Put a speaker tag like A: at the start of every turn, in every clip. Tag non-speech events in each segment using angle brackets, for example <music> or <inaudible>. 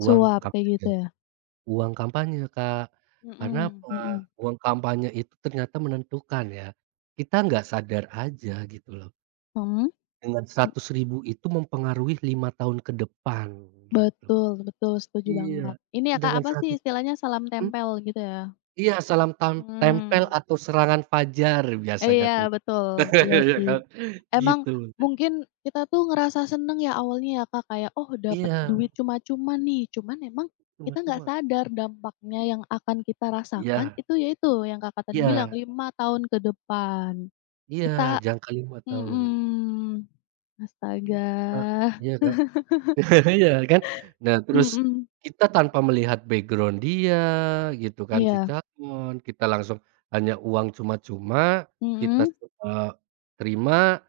A: Uang
B: Suap, kayak gitu,
A: kampanye
B: ya?
A: uang kampanye, Kak. Karena
B: Heeh
A: apa?
B: heeh.
A: Uang kampanye itu ternyata menentukan, ya. Kita nggak sadar aja, gitu loh.
B: Hmm?
A: Dengan RP100.000 itu mempengaruhi 5 tahun ke depan, gitu.
B: Betul betul, setuju banget.
A: Iya.
B: Ini ya, Kak,
A: Sedangkan
B: apa
A: 100
B: sih istilahnya, salam
A: mmm?
B: tempel, gitu ya?
A: Iya, salam tam tempel
B: Mmm.
A: atau serangan fajar biasanya
B: Iya,
A: tuh,
B: betul. Iya,
A: <laughs> ya
B: sih.
A: kan?
B: Emang
A: Gitu. <unintelligible>
B: mungkin kita tuh ngerasa senang ya awalnya ya Kak, kayak, "Oh, dapat duit
A: Iya.
B: cuma-cuma nih". Cuman emang kita enggak
A: Cuma-cuma.
B: sadar dampaknya yang akan kita rasakan,
A: Iya.
B: itu ya itu yang Kakak tadi bilang,
A: Iya.
B: 5 tahun ke depan,
A: Iya,
B: kita
A: jangka 5 tahun.
B: mhm, astaga.
A: Gitu, Kak. Iya, Kak.
B: <laughs>
A: <chuckles> Iya kan? Nah, terus
B: Mhm.
A: kita tanpa melihat background dia gitu kan, si
B: Iya.
A: calon, kita langsung hanya uang cuma-cuma, kita
B: Mhm?
A: semua terima,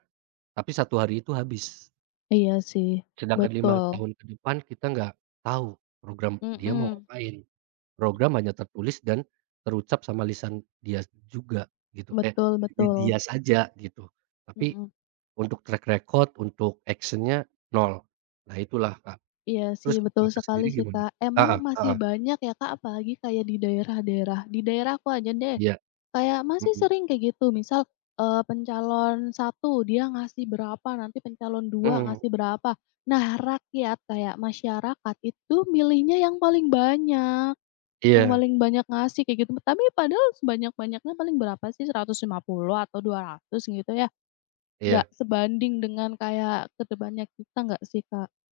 A: tapi 1 hari itu habis.
B: Iya sih.
A: Sedangkan 5
B: Betul.
A: tahun ke depan, kita nggak tahu program dia mau
B: Mhm.
A: ngapain. Program hanya tertulis dan terucap sama lisan dia juga, gitu eh,
B: Betul
A: hanya
B: betul.
A: dia saja, gitu. Tapi,
B: Mhm.
A: untuk track record, untuk action-nya nol, nah itulah, Kak.
B: Iya
A: Terus
B: sih, betul
A: Kakak
B: sekali
A: sendiri
B: sih,
A: gimana?
B: Kak. Emang
A: Heeh
B: masih
A: heeh.
B: banyak ya Kak, apalagi kayak di daerah-daerah. Di daerahku aja deh,
A: Iya.
B: kayak masih
A: Heeh.
B: sering kayak gitu misal, eee, pencalon 1 dia ngasih berapa, nanti pencalon 2
A: Heeh.
B: ngasih berapa. Nah, rakyat kayak masyarakat, itu milihnya yang paling banyak yang
A: Iya.
B: paling banyak ngasih, kayak gitu. Tapi padahal sebanyak-banyaknya, paling berapa sih? Rp150.000 atau Rp200.000 gitu ya? Enggak
A: Iya.
B: sebanding dengan kayak ke depannya kita enggak sih, Kak?